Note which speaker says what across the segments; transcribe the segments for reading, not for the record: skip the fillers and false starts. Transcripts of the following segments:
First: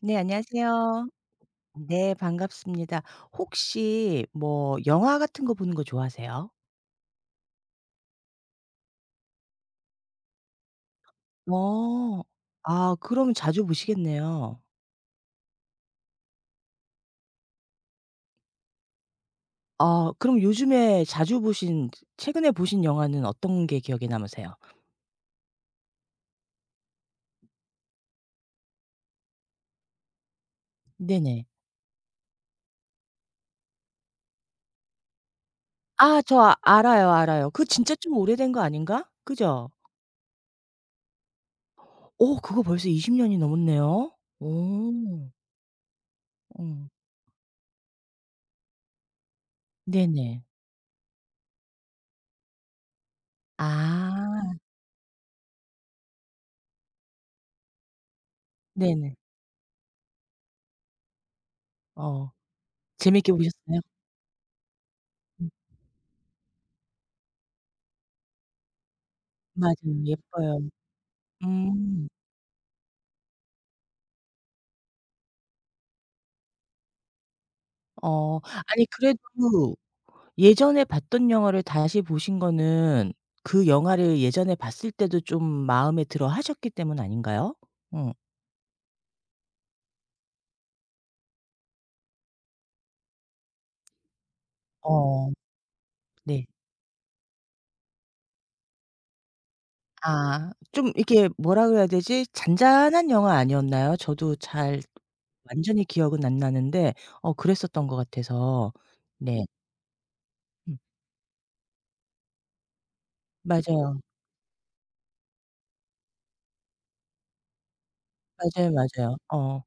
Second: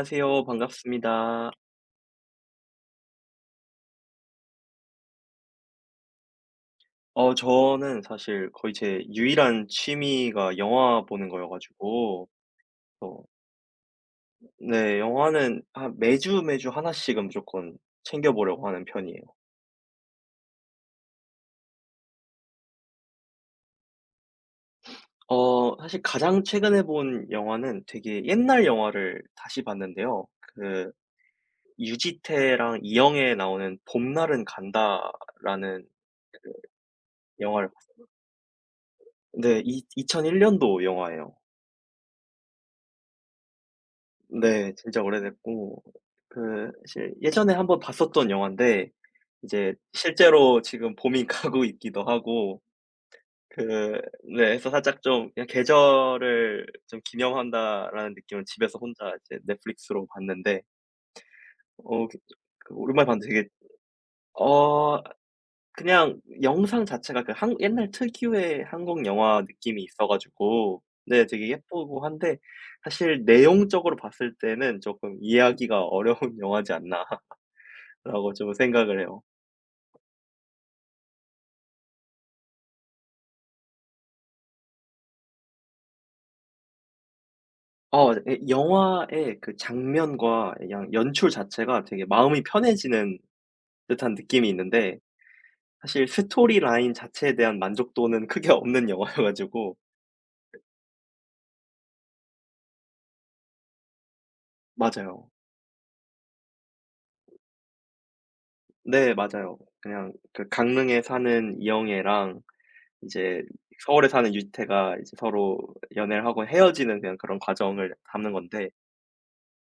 Speaker 1: 네, 안녕하세요.
Speaker 2: 반갑습니다.
Speaker 1: 네, 반갑습니다. 혹시 뭐 영화 같은 거 보는 거 좋아하세요?
Speaker 2: 저는 사실 거의 제 유일한 취미가 영화 보는 거여
Speaker 1: 어.
Speaker 2: 가지고.
Speaker 1: 아,
Speaker 2: 어
Speaker 1: 그러면 자주 보시겠네요.
Speaker 2: 네, 영화는 한 매주 하나 씩은 무조건 챙겨 보려고 하는 편이에요.
Speaker 1: 아, 그럼 요즘에 자주 보신 최근에 보신 영화는 어떤 게 기억에 남으세요?
Speaker 2: 사실 가장 최근에 본 영화는 되게 옛날 영화를 다시 봤는데요. 그
Speaker 1: 네네.
Speaker 2: 유지태랑 이영애 나오는 봄날은 간다라는
Speaker 1: 아, 알아요, 알아요. 그
Speaker 2: 영화를 봤
Speaker 1: 진짜 좀 오래된 거 아닌가?
Speaker 2: 네.
Speaker 1: 그죠?
Speaker 2: 이 2001 년도 영화예요.
Speaker 1: 오, 그거 벌써 20 년이 넘었네요.
Speaker 2: 네, 진짜
Speaker 1: 오.
Speaker 2: 오래됐고.
Speaker 1: 어.
Speaker 2: 사실 예전에 한번 봤었던 영화인데, 이제
Speaker 1: 네네.
Speaker 2: 실제로 지금 봄이 가고 있기도 하고 그
Speaker 1: 아.
Speaker 2: 네, 해서 살짝 좀 그냥 '계절을 좀 기념한다.'라는 느낌으로 집에서 혼자
Speaker 1: 네네.
Speaker 2: 이제 넷플릭스로 봤는데, 어 그
Speaker 1: 어.
Speaker 2: 오랜만에 봤는데
Speaker 1: 재밌게
Speaker 2: 되게,
Speaker 1: 보셨어요?
Speaker 2: 어
Speaker 1: 음.
Speaker 2: 그냥 영상 자체가 그 한 옛날 특유의 한국 영화 느낌이
Speaker 1: 맞아요.
Speaker 2: 있어
Speaker 1: 예뻐요.
Speaker 2: 가지고, 네 되게 예쁘고
Speaker 1: 음.
Speaker 2: 한데, 사실 내용적으로 봤을 때는 쪼끔 이해하기가 어려운 영화지 않나라고
Speaker 1: 어.
Speaker 2: 좀
Speaker 1: 아니,
Speaker 2: 생각을 해요.
Speaker 1: 그래도 예전에 봤던 영화를 다시 보신 거는 그 영화를 예전에 봤을 때도 좀 마음에 들어 하셨기 때문 아닌가요? 응.
Speaker 2: 예, 영화의 그 장면과 그냥 연출 자체가 되게 마음이 편해지는 듯한 느낌이 있는데,
Speaker 1: 어.
Speaker 2: 사실
Speaker 1: 네.
Speaker 2: 스토리 라인 자체에 대한 만족도는 크게 없는 영화여 가지고.
Speaker 1: 아, 좀 이렇게 뭐라 그래야 되지? 잔잔한 영화 아니었나요? 저도 잘
Speaker 2: 맞아요.
Speaker 1: 완전히 기억은 안 나는데 그랬었던 것 같아서.
Speaker 2: 네
Speaker 1: 네.
Speaker 2: 맞아요. 그냥 그
Speaker 1: 음.
Speaker 2: 강릉에 사는 이영애랑 이제
Speaker 1: 맞아요.
Speaker 2: 서울에 사는 유태가 이제 서로 연애를 하고 헤어지는 그냥 그런 과정을 담는
Speaker 1: 맞아요,
Speaker 2: 건데.
Speaker 1: 맞아요. 어.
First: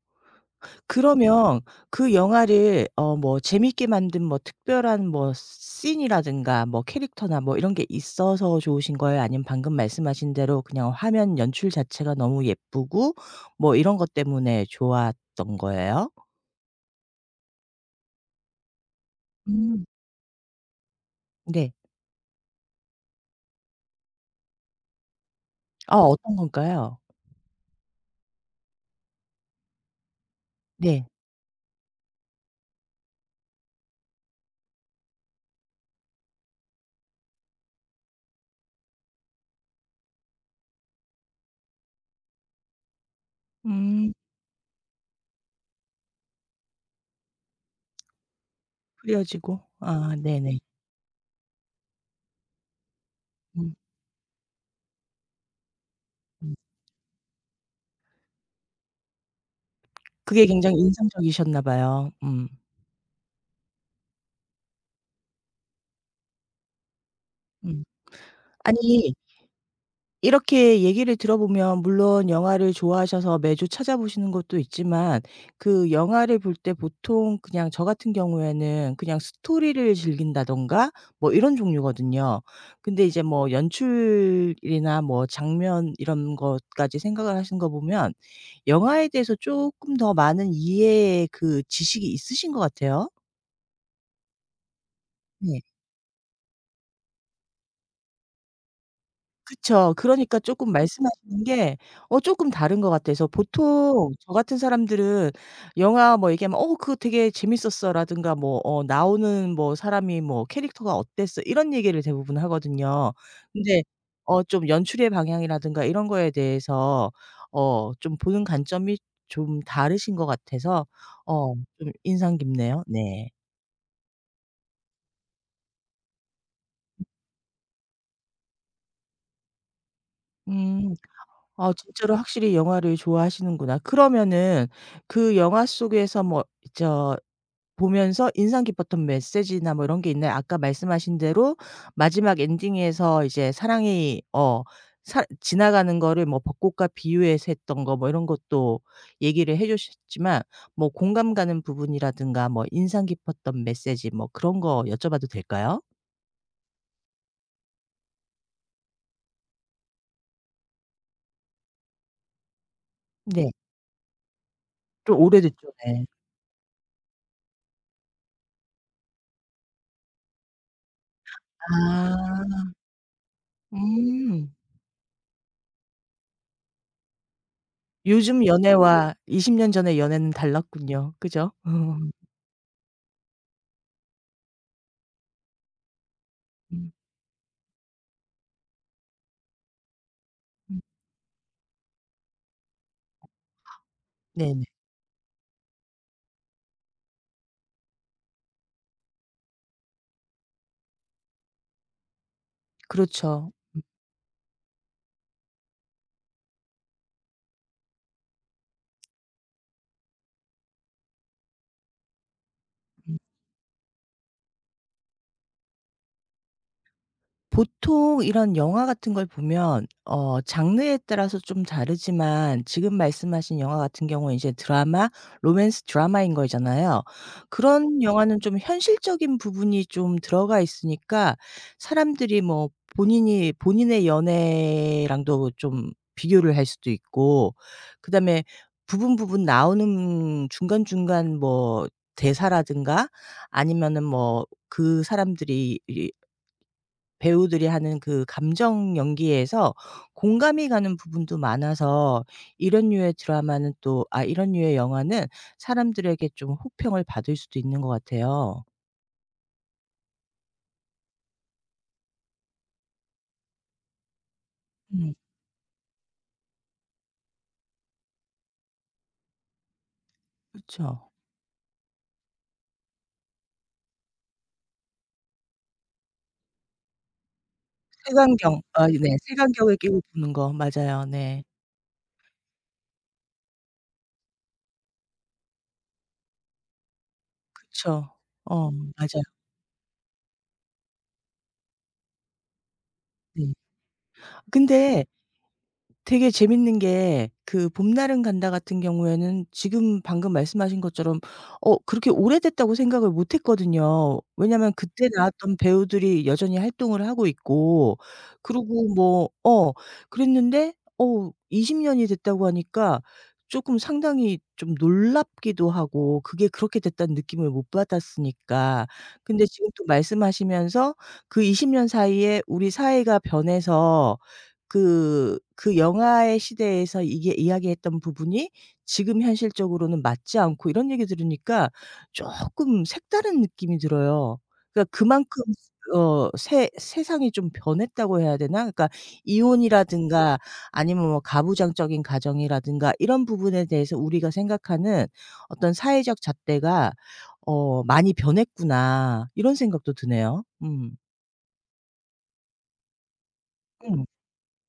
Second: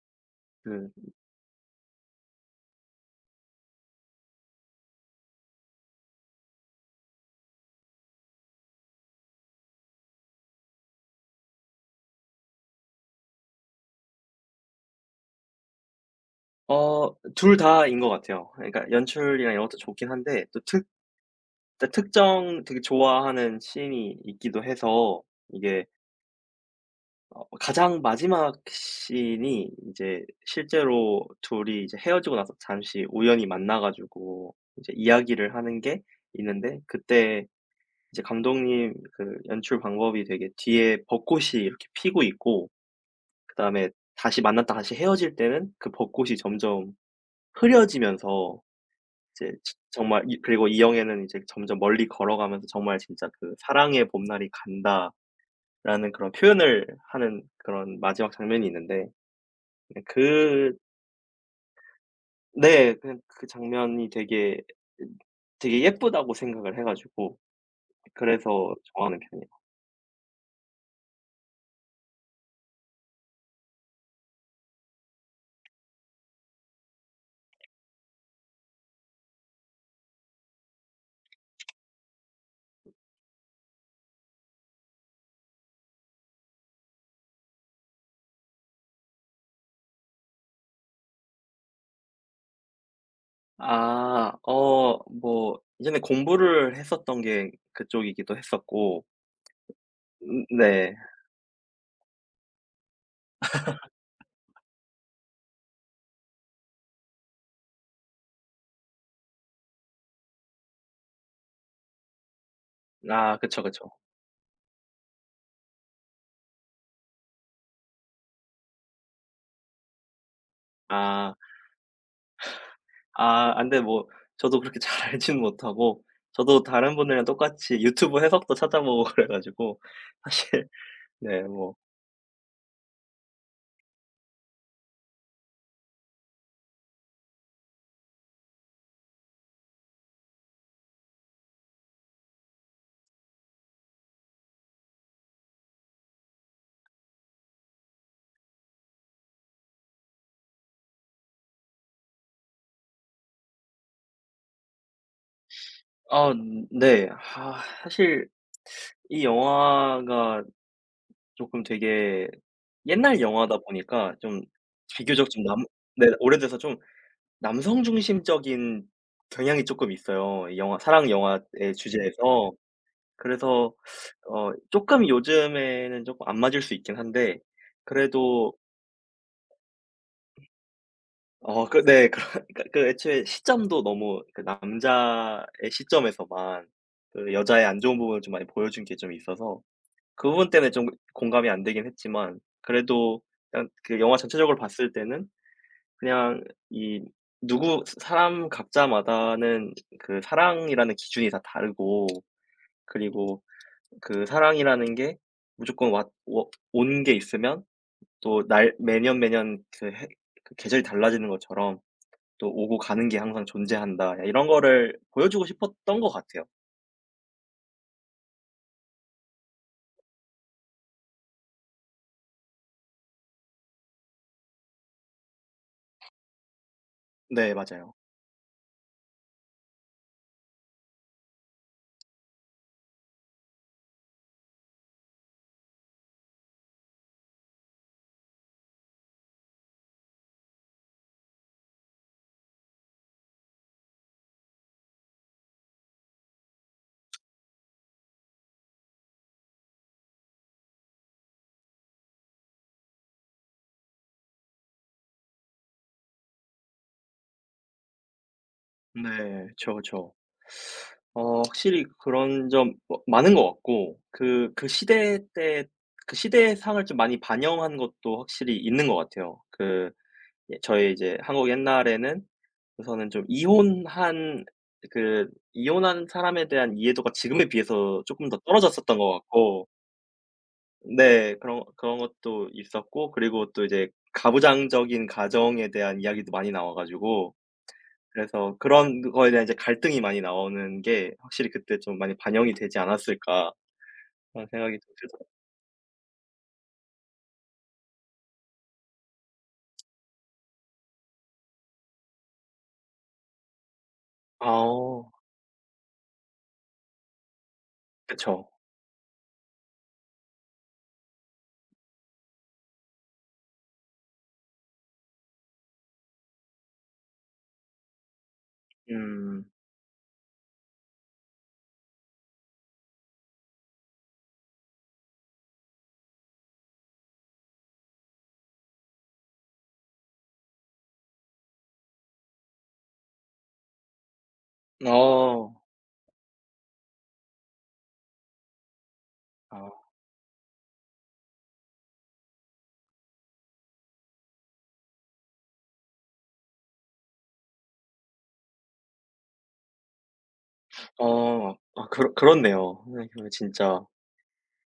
Speaker 2: 그
Speaker 1: 그러면 그 영화를 뭐 재밌게 만든 뭐 특별한 뭐 씬이라든가 뭐 캐릭터나 뭐 이런 게 있어서 좋으신 거예요? 아니면 방금 말씀하신 대로 그냥 화면 연출 자체가 너무 예쁘고 뭐 이런 것 때문에 좋았던 거예요?
Speaker 2: 둘 다인 것 같아요. 그러니까 연출이랑 이런 것도
Speaker 1: 음.
Speaker 2: 좋긴 한데 또 특
Speaker 1: 네.
Speaker 2: 그러니까 특정 되게 좋아하는 씬이 있기도 해서. 이게,
Speaker 1: 아, 어떤 건가요?
Speaker 2: 가장 마지막 씬이 이제
Speaker 1: 네.
Speaker 2: 실제로 둘이 이제 헤어지고 나서 잠시 우연히 만나 가지고 이제 이야기를 하는 게 있는데, 그때 이제 감독님 그 연출 방법이 되게 뒤에 벚꽃이 이렇게 피고 있고, 그다음에
Speaker 1: 음
Speaker 2: 다시 만났다 다시 헤어질 때는 그 벚꽃이 점점 흐려지면서 이제,
Speaker 1: 흐려지고.
Speaker 2: 지
Speaker 1: 아,
Speaker 2: 정말 이
Speaker 1: 네네.
Speaker 2: 그리고 이 영애는 이제 점점 멀리 걸어가면서 정말 진짜 그
Speaker 1: 음.
Speaker 2: "사랑의 봄날이 간다."라는 그런
Speaker 1: 음.
Speaker 2: 표현을 하는 그런 마지막 장면이 있는데. 네,
Speaker 1: 그게 굉장히 인상적이셨나 봐요. 음.
Speaker 2: 네. 그냥 그 장면이 되게, 음 되게 예쁘다고 생각을 해 가지고.
Speaker 1: 음.
Speaker 2: 그래서 좋아하
Speaker 1: 아니,
Speaker 2: 는 편이에요.
Speaker 1: 이렇게 얘기를 들어보면 물론 영화를 좋아하셔서 매주 찾아보시는 것도 있지만 그 영화를 볼 때 보통 그냥 저 같은 경우에는 그냥 스토리를 즐긴다던가 뭐 이런 종류거든요. 근데 이제 뭐 연출이나 뭐 장면 이런 것까지 생각을 하신 거 보면 영화에 대해서 조금 더 많은 이해의 그 지식이 있으신 것 같아요.
Speaker 2: 아. 뭐 이전에 공부를 했었던 게 그쪽이기도 했었고.
Speaker 1: 그쵸. 그러니까 쪼끔
Speaker 2: 네.
Speaker 1: 말씀하시는 게 쪼끔 다른 것 같아서 보통 저 같은 사람들은 영화 뭐 얘기하면 "어 그거 되게 재밌었어."라든가 뭐 어 "나오는 뭐 사람이 뭐 캐릭터가 어땠어." 이런 얘기를 대부분 하거든요.
Speaker 2: 아 그쵸,
Speaker 1: 근데
Speaker 2: 그쵸.
Speaker 1: 좀 연출의 방향이라든가 이런 거에 대해서 좀 보는 관점이 좀 다르신 것 같아서
Speaker 2: 아.
Speaker 1: 어 좀 인상 깊네요. 네.
Speaker 2: 아, 근데 뭐, 저도 그렇게 잘 알지는 못하고, 저도 다른 분들이랑 똑같이 유튜브 해석도 찾아보고 그래 가지고 사실.
Speaker 1: 음.
Speaker 2: 네,
Speaker 1: 아,
Speaker 2: 뭐.
Speaker 1: 진짜로 확실히 영화를 좋아하시는구나. 그러면은 그 영화 속에서 뭐 저 보면서 인상 깊었던 메시지나 뭐 이런 게 있나요? 아까 말씀하신 대로 마지막 엔딩에서 이제 사랑이 어 사 지나가는 거를 뭐 벚꽃과 비유해서 했던 거 뭐 이런 것도 얘기를 해 주셨지만 뭐 공감 가는 부분이라든가 뭐 인상 깊었던 메시지 뭐 그런 거 여쭤봐도 될까요?
Speaker 2: 아 네. 아 사실 이 영화가 조금 되게 옛날
Speaker 1: 네.
Speaker 2: 영화다 보니까, 좀
Speaker 1: 좀
Speaker 2: 비교적 좀 남
Speaker 1: 오래됐죠. 네.
Speaker 2: 네 오래돼서 좀 남성 중심적인 경향이 쪼끔 있어요, 이 영화 사랑 영화의 주제에서.
Speaker 1: 아.
Speaker 2: 그래서,
Speaker 1: 음.
Speaker 2: 쪼끔 요즘에는 쪼끔 안 맞을 수 있긴 한데
Speaker 1: 요즘
Speaker 2: 그래도.
Speaker 1: 연애와 20년 전의 연애는 달랐군요. 그죠?
Speaker 2: 네.
Speaker 1: 음.
Speaker 2: 그런 그러니까 그 애초에 시점도 너무 그 남자의 시점에서만
Speaker 1: 음.
Speaker 2: 그 여자의 안 좋은 부분을 좀 많이 보여준 게 좀 있어서, 그 부분 때문에 좀 공감이 안 되긴 했지만, 그래도 그냥 그 영화 전체적으로
Speaker 1: 네네.
Speaker 2: 봤을 때는 그냥, 이 누구 사람 각자마다는 그 사랑이라는 기준이 다 다르고. 그리고
Speaker 1: 그렇죠.
Speaker 2: 그 사랑이라는 게 무조건 왔 워 온 게 있으면 또 날 매년 매년 그 해 그 계절이 달라지는 것처럼 또 오고 가는 게 항상 존재한다, 이런 거를 보여주고 싶었던 것 같아요.
Speaker 1: 보통 이런 영화 같은 걸 보면 장르에 따라서 좀 다르지만 지금 말씀하신 영화 같은 경우는 이제 드라마, 로맨스 드라마인 거잖아요.
Speaker 2: 네 맞아요.
Speaker 1: 그런 영화는 좀 현실적인 부분이 좀 들어가 있으니까 사람들이 뭐 본인이 본인의 연애랑도 좀 비교를 할 수도 있고 그다음에 부분 부분 나오는 중간중간 뭐 대사라든가 아니면은 뭐 그 사람들이 배우들이 하는 그 감정 연기에서 공감이 가는 부분도 많아서 이런 류의 드라마는 또 아 이런 류의 영화는 사람들에게 좀 호평을 받을 수도 있는 것 같아요.
Speaker 2: 네. 그쵸, 그쵸. 확실히 그런 점 뭐, 많은 것 같고, 그
Speaker 1: 음,
Speaker 2: 시대 때 그 시대의 상을 좀 많이 반영한 것도 확실히 있는 것 같아요. 예, 저희
Speaker 1: 그쵸.
Speaker 2: 이제 한국 옛날에는 우선은 좀 그 이혼한 사람에 대한 이해도가 지금에 비해서 조금 더
Speaker 1: 색안경. 아,
Speaker 2: 떨어졌었던 것
Speaker 1: 네.
Speaker 2: 같고.
Speaker 1: 색안경을 끼고 보는 거 맞아요.
Speaker 2: 네
Speaker 1: 네.
Speaker 2: 그런 것도 있었고, 그리고 또 이제 가부장적인 가정에 대한 이야기도 많이 나와 가지고,
Speaker 1: 그쵸.
Speaker 2: 그래서 그런
Speaker 1: 맞아요.
Speaker 2: 거에 대한 이제 갈등이 많이 나오는 게 확실히 그때 좀 많이 반영이 되지 않았을까
Speaker 1: 네.
Speaker 2: 그런 생각이 좀
Speaker 1: 근데
Speaker 2: 들더라고요.
Speaker 1: 되게 재밌는 게 그 봄날은 간다 같은 경우에는 지금 방금 말씀하신 것처럼 그렇게 오래됐다고 생각을 못 했거든요.
Speaker 2: 아
Speaker 1: 왜냐면 그때
Speaker 2: 어.
Speaker 1: 나왔던 배우들이 여전히 활동을 하고 있고
Speaker 2: 그쵸.
Speaker 1: 그리고 뭐 그랬는데 20 년이 됐다고 하니까 쪼끔 상당히 좀 놀랍기도 하고 그게 그렇게 됐다는 느낌을 못 받았으니까. 근데
Speaker 2: 음.
Speaker 1: 지금 또 말씀하시면서 그 20년 사이에 우리 사회가 변해서 그 영화의 시대에서 이게 이야기했던 부분이 지금 현실적으로는 맞지 않고 이런 얘기 들으니까 조금 색다른 느낌이 들어요. 그러니까 그만큼
Speaker 2: 어.
Speaker 1: 어 세 세상이 좀 변했다고 해야 되나? 그러니까
Speaker 2: 아.
Speaker 1: 이혼이라든가 아니면 뭐 가부장적인 가정이라든가 이런 부분에 대해서 우리가 생각하는 어떤 사회적 잣대가 '많이 변했구나.' 이런 생각도 드네요. 음.
Speaker 2: 어. 아 그렇네요. 생각해 보면 진짜
Speaker 1: 음.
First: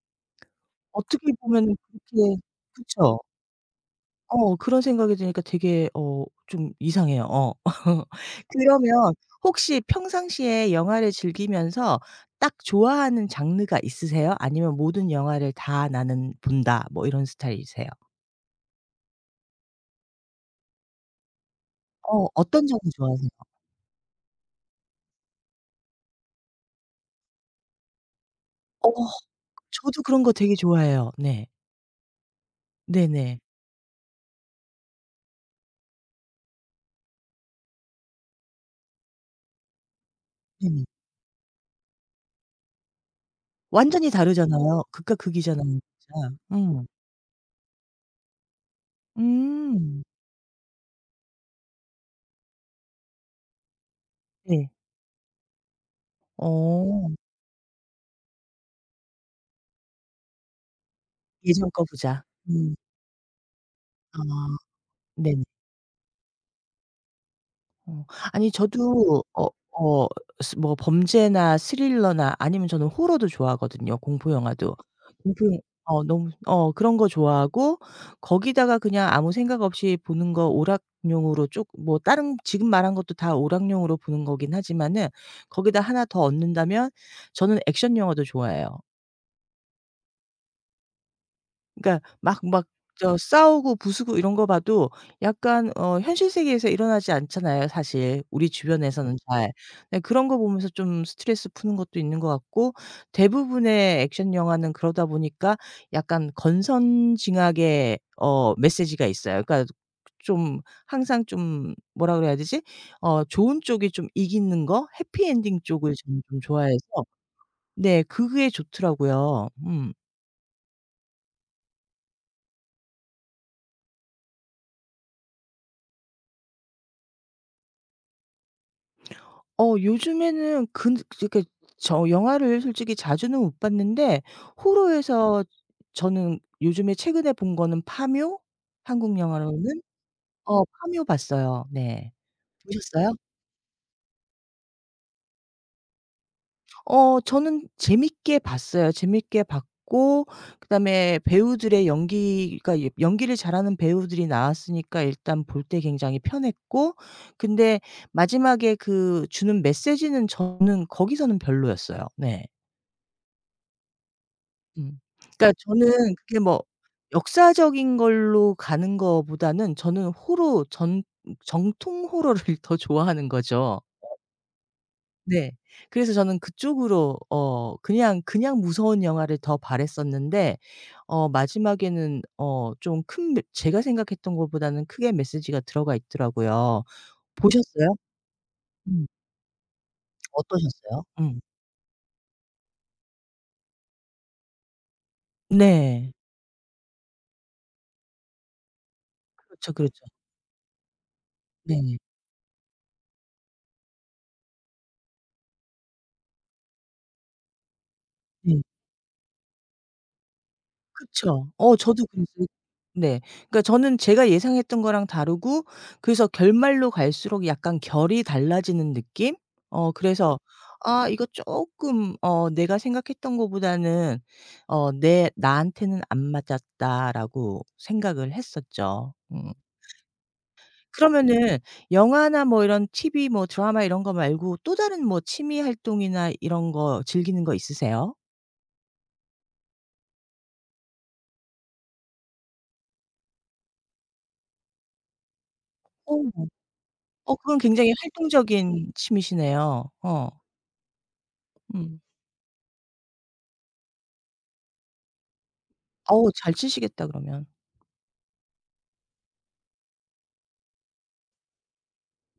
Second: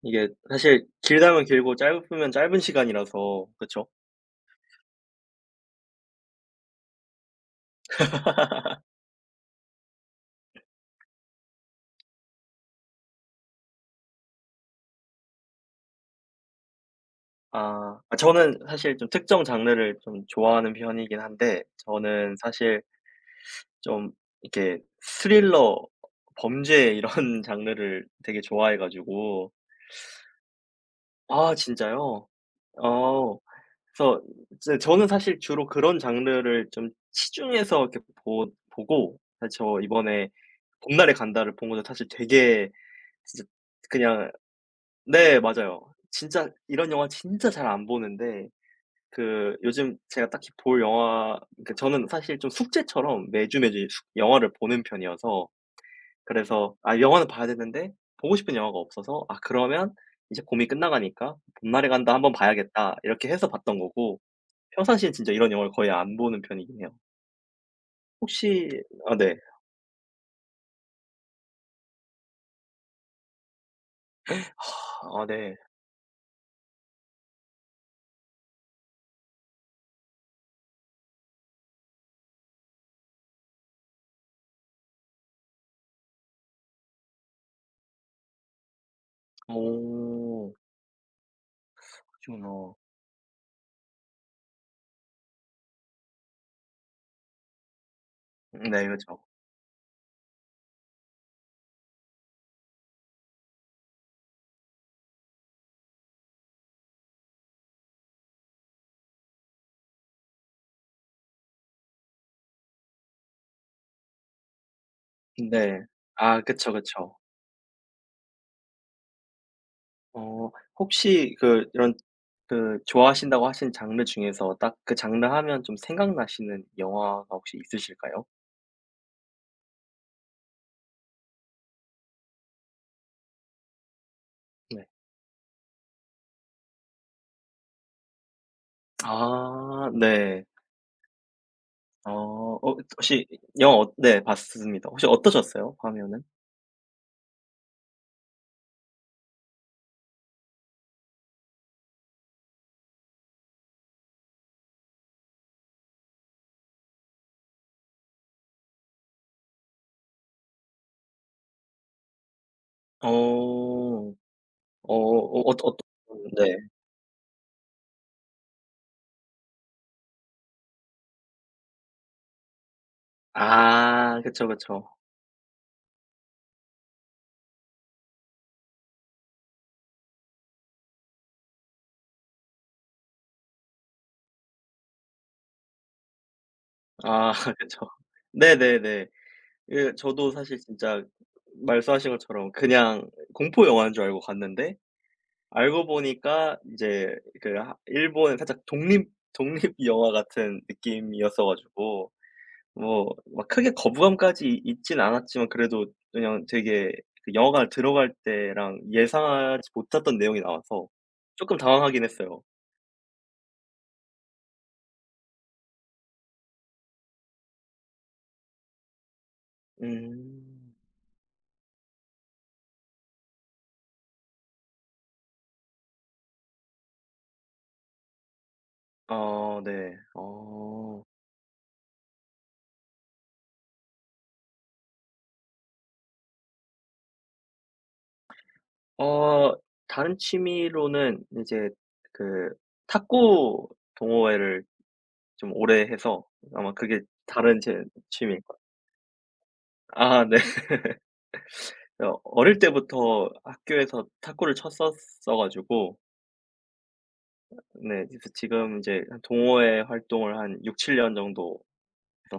Speaker 2: 이게 사실
Speaker 1: 어떻게
Speaker 2: 길다면
Speaker 1: 보면
Speaker 2: 길고 짧으면
Speaker 1: 그렇게
Speaker 2: 짧은
Speaker 1: 그쵸.
Speaker 2: 시간이라서, 그쵸?
Speaker 1: 그런 생각이 드니까 되게 좀 이상해요. 어. 그러면 혹시 평상시에 영화를 즐기면서 딱 좋아하는 장르가 있으세요? 아니면 모든 영화를 다 나는 본다 뭐 이런 스타일이세요?
Speaker 2: 아. 아 저는 사실 좀 특정 장르를 좀 좋아하는 편이긴 한데, 저는
Speaker 1: 어떤 장르
Speaker 2: 사실
Speaker 1: 좋아하세요?
Speaker 2: 좀 이렇게 스릴러, 범죄 이런 장르를 되게 좋아해
Speaker 1: 어
Speaker 2: 가지고.
Speaker 1: 저도 그런 거 되게 좋아해요. 네.
Speaker 2: 아 진짜요?
Speaker 1: 네네.
Speaker 2: 어. 그래서 이제 저는 사실 주로 그런 장르를 좀 시중에서 이렇게 보 보고, 사실 저 이번에
Speaker 1: 네네.
Speaker 2: 봄날의 간다를 본 건데, 사실 되게 진짜
Speaker 1: 완전히
Speaker 2: 그냥.
Speaker 1: 다르잖아요. 극과
Speaker 2: 네
Speaker 1: 극이잖아요
Speaker 2: 맞아요.
Speaker 1: 진짜.
Speaker 2: 진짜
Speaker 1: 음.
Speaker 2: 이런 영화 진짜 잘 안 보는데, 그 요즘
Speaker 1: 음.
Speaker 2: 제가 딱히 볼 영화, 그러니까 저는 사실 좀 숙제처럼 매주 숙 영화를
Speaker 1: 네.
Speaker 2: 보는 편이어서. 그래서,
Speaker 1: 어.
Speaker 2: 영화는 봐야 되는데 보고 싶은 영화가 없어서, '아 그러면 이제 봄이 끝나가니까
Speaker 1: 예전 거
Speaker 2: 봄날에 간다
Speaker 1: 보자.
Speaker 2: 한번
Speaker 1: 음.
Speaker 2: 봐야겠다.' 이렇게 해서 봤던 거고,
Speaker 1: 아.
Speaker 2: 평상시엔 진짜
Speaker 1: 네네.
Speaker 2: 이런 영화를 거의 안 보는 편이긴 해요.
Speaker 1: 어. 아니,
Speaker 2: 혹시. 아
Speaker 1: 저도
Speaker 2: 네.
Speaker 1: 어 어 스 뭐 범죄나 스릴러나 아니면 저는 호러도 좋아하거든요, 공포 영화도.
Speaker 2: 아
Speaker 1: 공포
Speaker 2: 네.
Speaker 1: 영 어 너무 그런 거 좋아하고 거기다가 그냥 아무 생각 없이 보는 거 오락용으로 쭉 뭐 다른 지금 말한 것도 다 오락용으로 보는 거긴 하지만은 거기다 하나 더 얻는다면 저는 액션 영화도 좋아해요.
Speaker 2: 어
Speaker 1: 그러니까 막
Speaker 2: 그러시구나.
Speaker 1: 저 싸우고 부수고 이런 거 봐도 약간 현실 세계에서 일어나지 않잖아요 사실 우리
Speaker 2: 네
Speaker 1: 주변에서는
Speaker 2: 그죠.
Speaker 1: 잘. 네, 그런 거 보면서 좀 스트레스 푸는 것도 있는 것 같고 대부분의 액션 영화는 그러다 보니까 약간 건선징악의 메시지가 있어요. 그러니까 좀 항상 좀 뭐라 그래야 되지? 좋은 쪽이 좀 이기는 거? 해피 엔딩
Speaker 2: 네.
Speaker 1: 쪽을 저는 좀
Speaker 2: 아 그쵸,
Speaker 1: 좋아해서
Speaker 2: 그쵸.
Speaker 1: 네, 그게 좋더라고요. 음.
Speaker 2: 어 혹시 그 이런 그 좋아하신다고 하신 장르 중에서 딱 그 장르 하면 좀 생각나시는 영화가 혹시 있으실까요?
Speaker 1: 요즘에는 근 그러니저 영화를 솔직히 자주는 못 봤는데
Speaker 2: 네.
Speaker 1: 호러에서 저는 요즘에 최근에 본 거는 파묘? 한국 영화로는
Speaker 2: 아 네.
Speaker 1: 파묘 봤어요. 네.
Speaker 2: 어.
Speaker 1: 보셨어요?
Speaker 2: 혹시 영화, 네 봤습니다. 혹시 어떠셨어요, 파묘는?
Speaker 1: 저는 재밌게 봤어요. 재밌게 봤고 그다음에 배우들의 연기가 예 연기를 잘하는 배우들이 나왔으니까 일단 볼 때 굉장히 편했고 근데 마지막에 그 주는 메시지는 저는 거기서는 별로였어요. 네.
Speaker 2: 어.
Speaker 1: 음. 그러니까
Speaker 2: 어떤.
Speaker 1: 저는 그게
Speaker 2: 네.
Speaker 1: 뭐 역사적인 걸로 가는 거보다는 저는 호로 전 정통 호러를 더 좋아하는 거죠.
Speaker 2: 아 그쵸, 그쵸.
Speaker 1: 네. 그래서 저는 그쪽으로 그냥 무서운 영화를 더 바랐었는데 마지막에는 좀 큰 메 제가 생각했던 것보다는 크게 메시지가 들어가 있더라고요.
Speaker 2: 아 그쵸.
Speaker 1: 보셨어요?
Speaker 2: 네네네.
Speaker 1: 음.
Speaker 2: 예 저도 사실 진짜
Speaker 1: 어떠셨어요? 음.
Speaker 2: 말씀하신 것처럼 그냥 공포 영화인 줄 알고 갔는데 알고
Speaker 1: 네.
Speaker 2: 보니까 이제 그 하 일본 살짝 독립
Speaker 1: 그렇죠, 그렇죠.
Speaker 2: 영화 같은 느낌이었어
Speaker 1: 네.
Speaker 2: 가지고, 뭐 막 크게 거부감까지 있진 않았지만 그래도 그냥 되게 그 영화관 들어갈
Speaker 1: 네.
Speaker 2: 때랑 예상하지 못했던 내용이 나와서
Speaker 1: 그쵸.
Speaker 2: 쪼끔
Speaker 1: 저도
Speaker 2: 당황하긴 했어요.
Speaker 1: 근데, 네. 그러니까 저는 제가 예상했던 거랑 다르고 그래서 결말로 갈수록 약간 결이 달라지는 느낌? 그래서
Speaker 2: 음.
Speaker 1: '아 이거 쪼끔 내가 생각했던 거보다는 어 내 나한테는 안 맞았다.'라고 생각을 했었죠. 음.
Speaker 2: 아 네. 어.
Speaker 1: 그러면은 영화나 뭐 이런 TV 뭐 드라마 이런 거 말고 또 다른 뭐 취미 활동이나 이런 거 즐기는 거 있으세요?
Speaker 2: 어 다른 취미로는 이제 그 탁구 동호회를 좀 오래 해서,
Speaker 1: 어.
Speaker 2: 아마 그게
Speaker 1: 그건
Speaker 2: 다른 제
Speaker 1: 굉장히
Speaker 2: 취미일 거예요.
Speaker 1: 활동적인 취미시네요.
Speaker 2: 아
Speaker 1: 어.
Speaker 2: 네.
Speaker 1: 음.
Speaker 2: 어 어릴 때부터 학교에서 탁구를 쳤었어 가지고.
Speaker 1: 어우, 잘 치시겠다 그러면.
Speaker 2: 네. 그래서 지금 이제 동호회 활동을 한 6-7년 정도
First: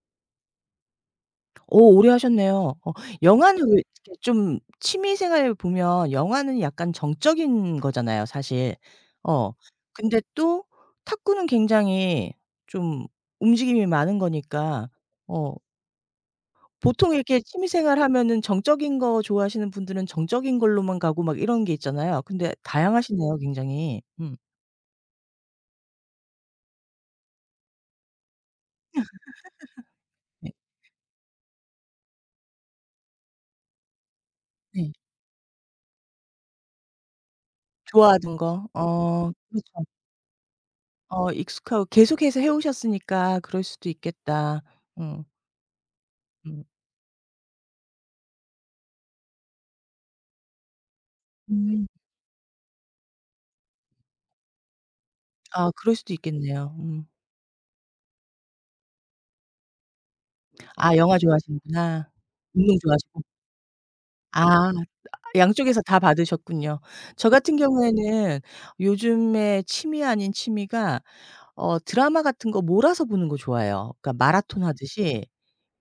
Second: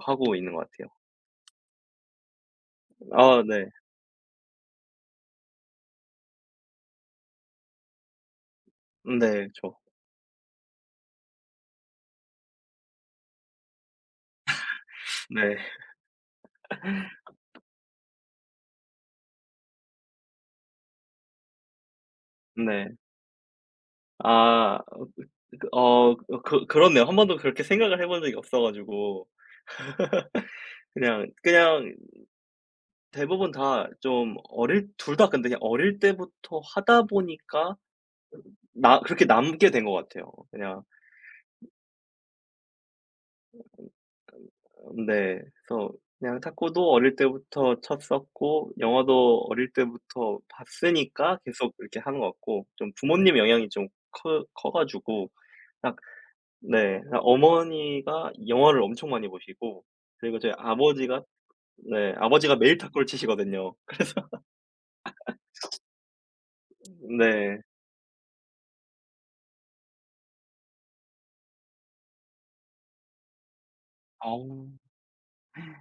Speaker 2: 하고 있는 것 같아요.
Speaker 1: 오, 오래 하셨네요. 어.
Speaker 2: 아
Speaker 1: 영화는
Speaker 2: 네.
Speaker 1: 왜 이렇게 좀 취미 생활 보면 영화는 약간 정적인 거잖아요 사실.
Speaker 2: 네.
Speaker 1: 어.
Speaker 2: 그쵸.
Speaker 1: 근데 또 탁구는 굉장히 좀 움직임이 많은 거니까 어
Speaker 2: 네.
Speaker 1: 보통 이렇게 취미 생활하면은 정적인 거 좋아하시는 분들은 정적인 걸로만 가고 막 이런 게 있잖아요. 근데
Speaker 2: 네.
Speaker 1: 다양하시네요 굉장히. 음.
Speaker 2: 아 그 어 그렇네요. 한 번도 그렇게 생각을 해본 적이 없어 가지고
Speaker 1: 네.
Speaker 2: 그냥 대부분 다 좀 어릴,
Speaker 1: 네.
Speaker 2: 둘 다 근데 그냥 어릴 때부터 하다 보니까
Speaker 1: 좋아하던 거.
Speaker 2: 나 그렇게
Speaker 1: 어,
Speaker 2: 남게
Speaker 1: 그렇죠.
Speaker 2: 된 것 같아요. 그냥.
Speaker 1: 익숙하고 계속해서 해 오셨으니까 그럴 수도 있겠다. 음.
Speaker 2: 네. 그래서 그냥
Speaker 1: 음.
Speaker 2: 탁구도 어릴 때부터 쳤었고 영어도 어릴 때부터 봤으니까 계속
Speaker 1: 음.
Speaker 2: 이렇게 하는 것 같고, 좀 부모님 영향이 좀 커 가지고
Speaker 1: 아, 그럴
Speaker 2: 딱.
Speaker 1: 수도 있겠네요.
Speaker 2: 네
Speaker 1: 음.
Speaker 2: 그냥 어머니가 영화를 엄청 많이 보시고, 그리고 저희
Speaker 1: 아, 영화
Speaker 2: 아버지가.
Speaker 1: 좋아하시는구나.
Speaker 2: 네 아버지가 매일
Speaker 1: 운동
Speaker 2: 탁구를
Speaker 1: 좋아하시고.
Speaker 2: 치시거든요.
Speaker 1: 아, 양쪽에서 다 받으셨군요. 저 같은
Speaker 2: 네.
Speaker 1: 경우에는 요즘에 취미 아닌 취미가 드라마 같은 거 몰아서 보는 거 좋아해요. 그러니까 마라톤
Speaker 2: 아우.
Speaker 1: 하듯이.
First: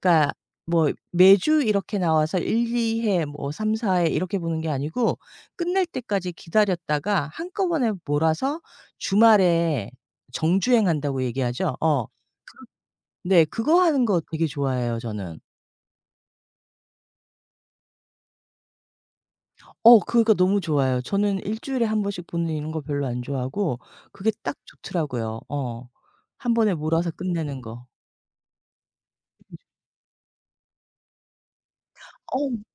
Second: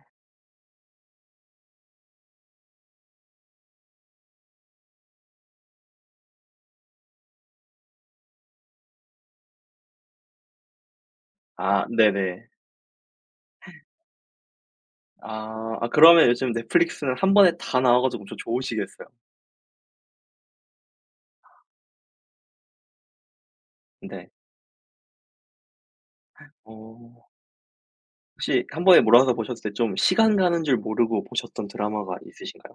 Speaker 1: 그러니까 뭐 매주 이렇게 나와서 1-2 회 뭐 3-4회 이렇게 보는 게 아니고 끝날 때까지 기다렸다가 한꺼번에 몰아서 주말에 정주행한다고 얘기하죠.
Speaker 2: 아
Speaker 1: 어.
Speaker 2: 네네.
Speaker 1: 네. 그거 하는 거 되게 좋아해요 저는.
Speaker 2: 아 아 그러면 요즘 넷플릭스는 한 번에 다 나와 가지고 엄청 좋으시겠어요.
Speaker 1: 그러니까 너무 좋아요. 저는 일 주일에 한 번씩 보는 이런 거 별로 안 좋아하고 그게
Speaker 2: 네.
Speaker 1: 딱 좋더라고요. 어. 한 번에 몰아서
Speaker 2: 어.
Speaker 1: 끝내는 거.
Speaker 2: 혹시 한 번에 몰아서 보셨을 때 좀 시간 가는 줄 모르고 보셨던 드라마가
Speaker 1: 어.
Speaker 2: 있으신가요?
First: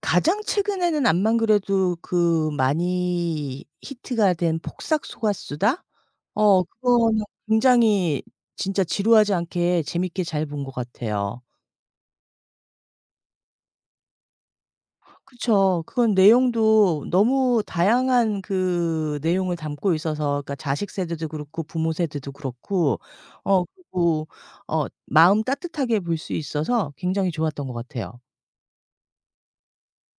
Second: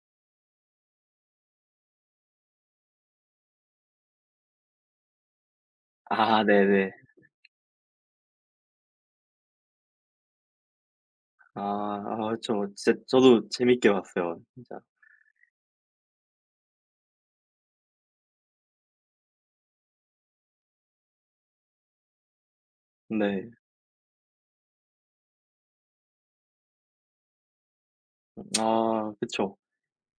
Speaker 1: 가장 최근에는 안만 그래도 그 많이 히트가 된 폭삭 소가수다?
Speaker 2: 아 네네.
Speaker 1: 그거는 굉장히 진짜 지루하지 않게 재밌게 잘 본 것 같아요.
Speaker 2: 아 아 저 진짜 저도 재밌게 봤어요 진짜.
Speaker 1: 그쵸. 그건 내용도 너무 다양한 그 내용을 담고 있어서 그러니까 자식 세대도 그렇고 부모 세대도 그렇고
Speaker 2: 네.
Speaker 1: 그리고 마음 따뜻하게 볼 수 있어서 굉장히 좋았던 것 같아요.
Speaker 2: 아 그쵸.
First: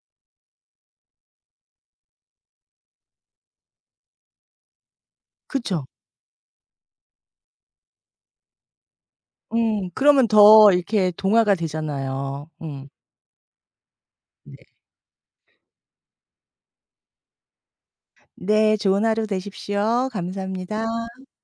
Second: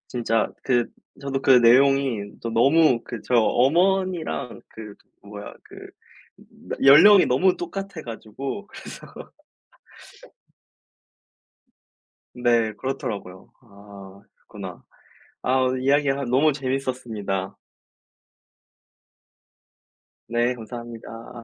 Speaker 2: 진짜 그, 저도 그 내용이 또 너무 어머니랑 뭐야 그
Speaker 1: 그쵸.
Speaker 2: 연령이 너무 똑같아 가지고
Speaker 1: 음. 그러면 더 이렇게 동화가 되잖아요.
Speaker 2: 네
Speaker 1: 음.
Speaker 2: 그렇더라고요. 아
Speaker 1: 네.
Speaker 2: 그렇구나. 아 오늘 이야기 하 너무 재밌었습니다.
Speaker 1: 네. 좋은 하루 되십시오.
Speaker 2: 네
Speaker 1: 감사합니다.
Speaker 2: 감사합니다.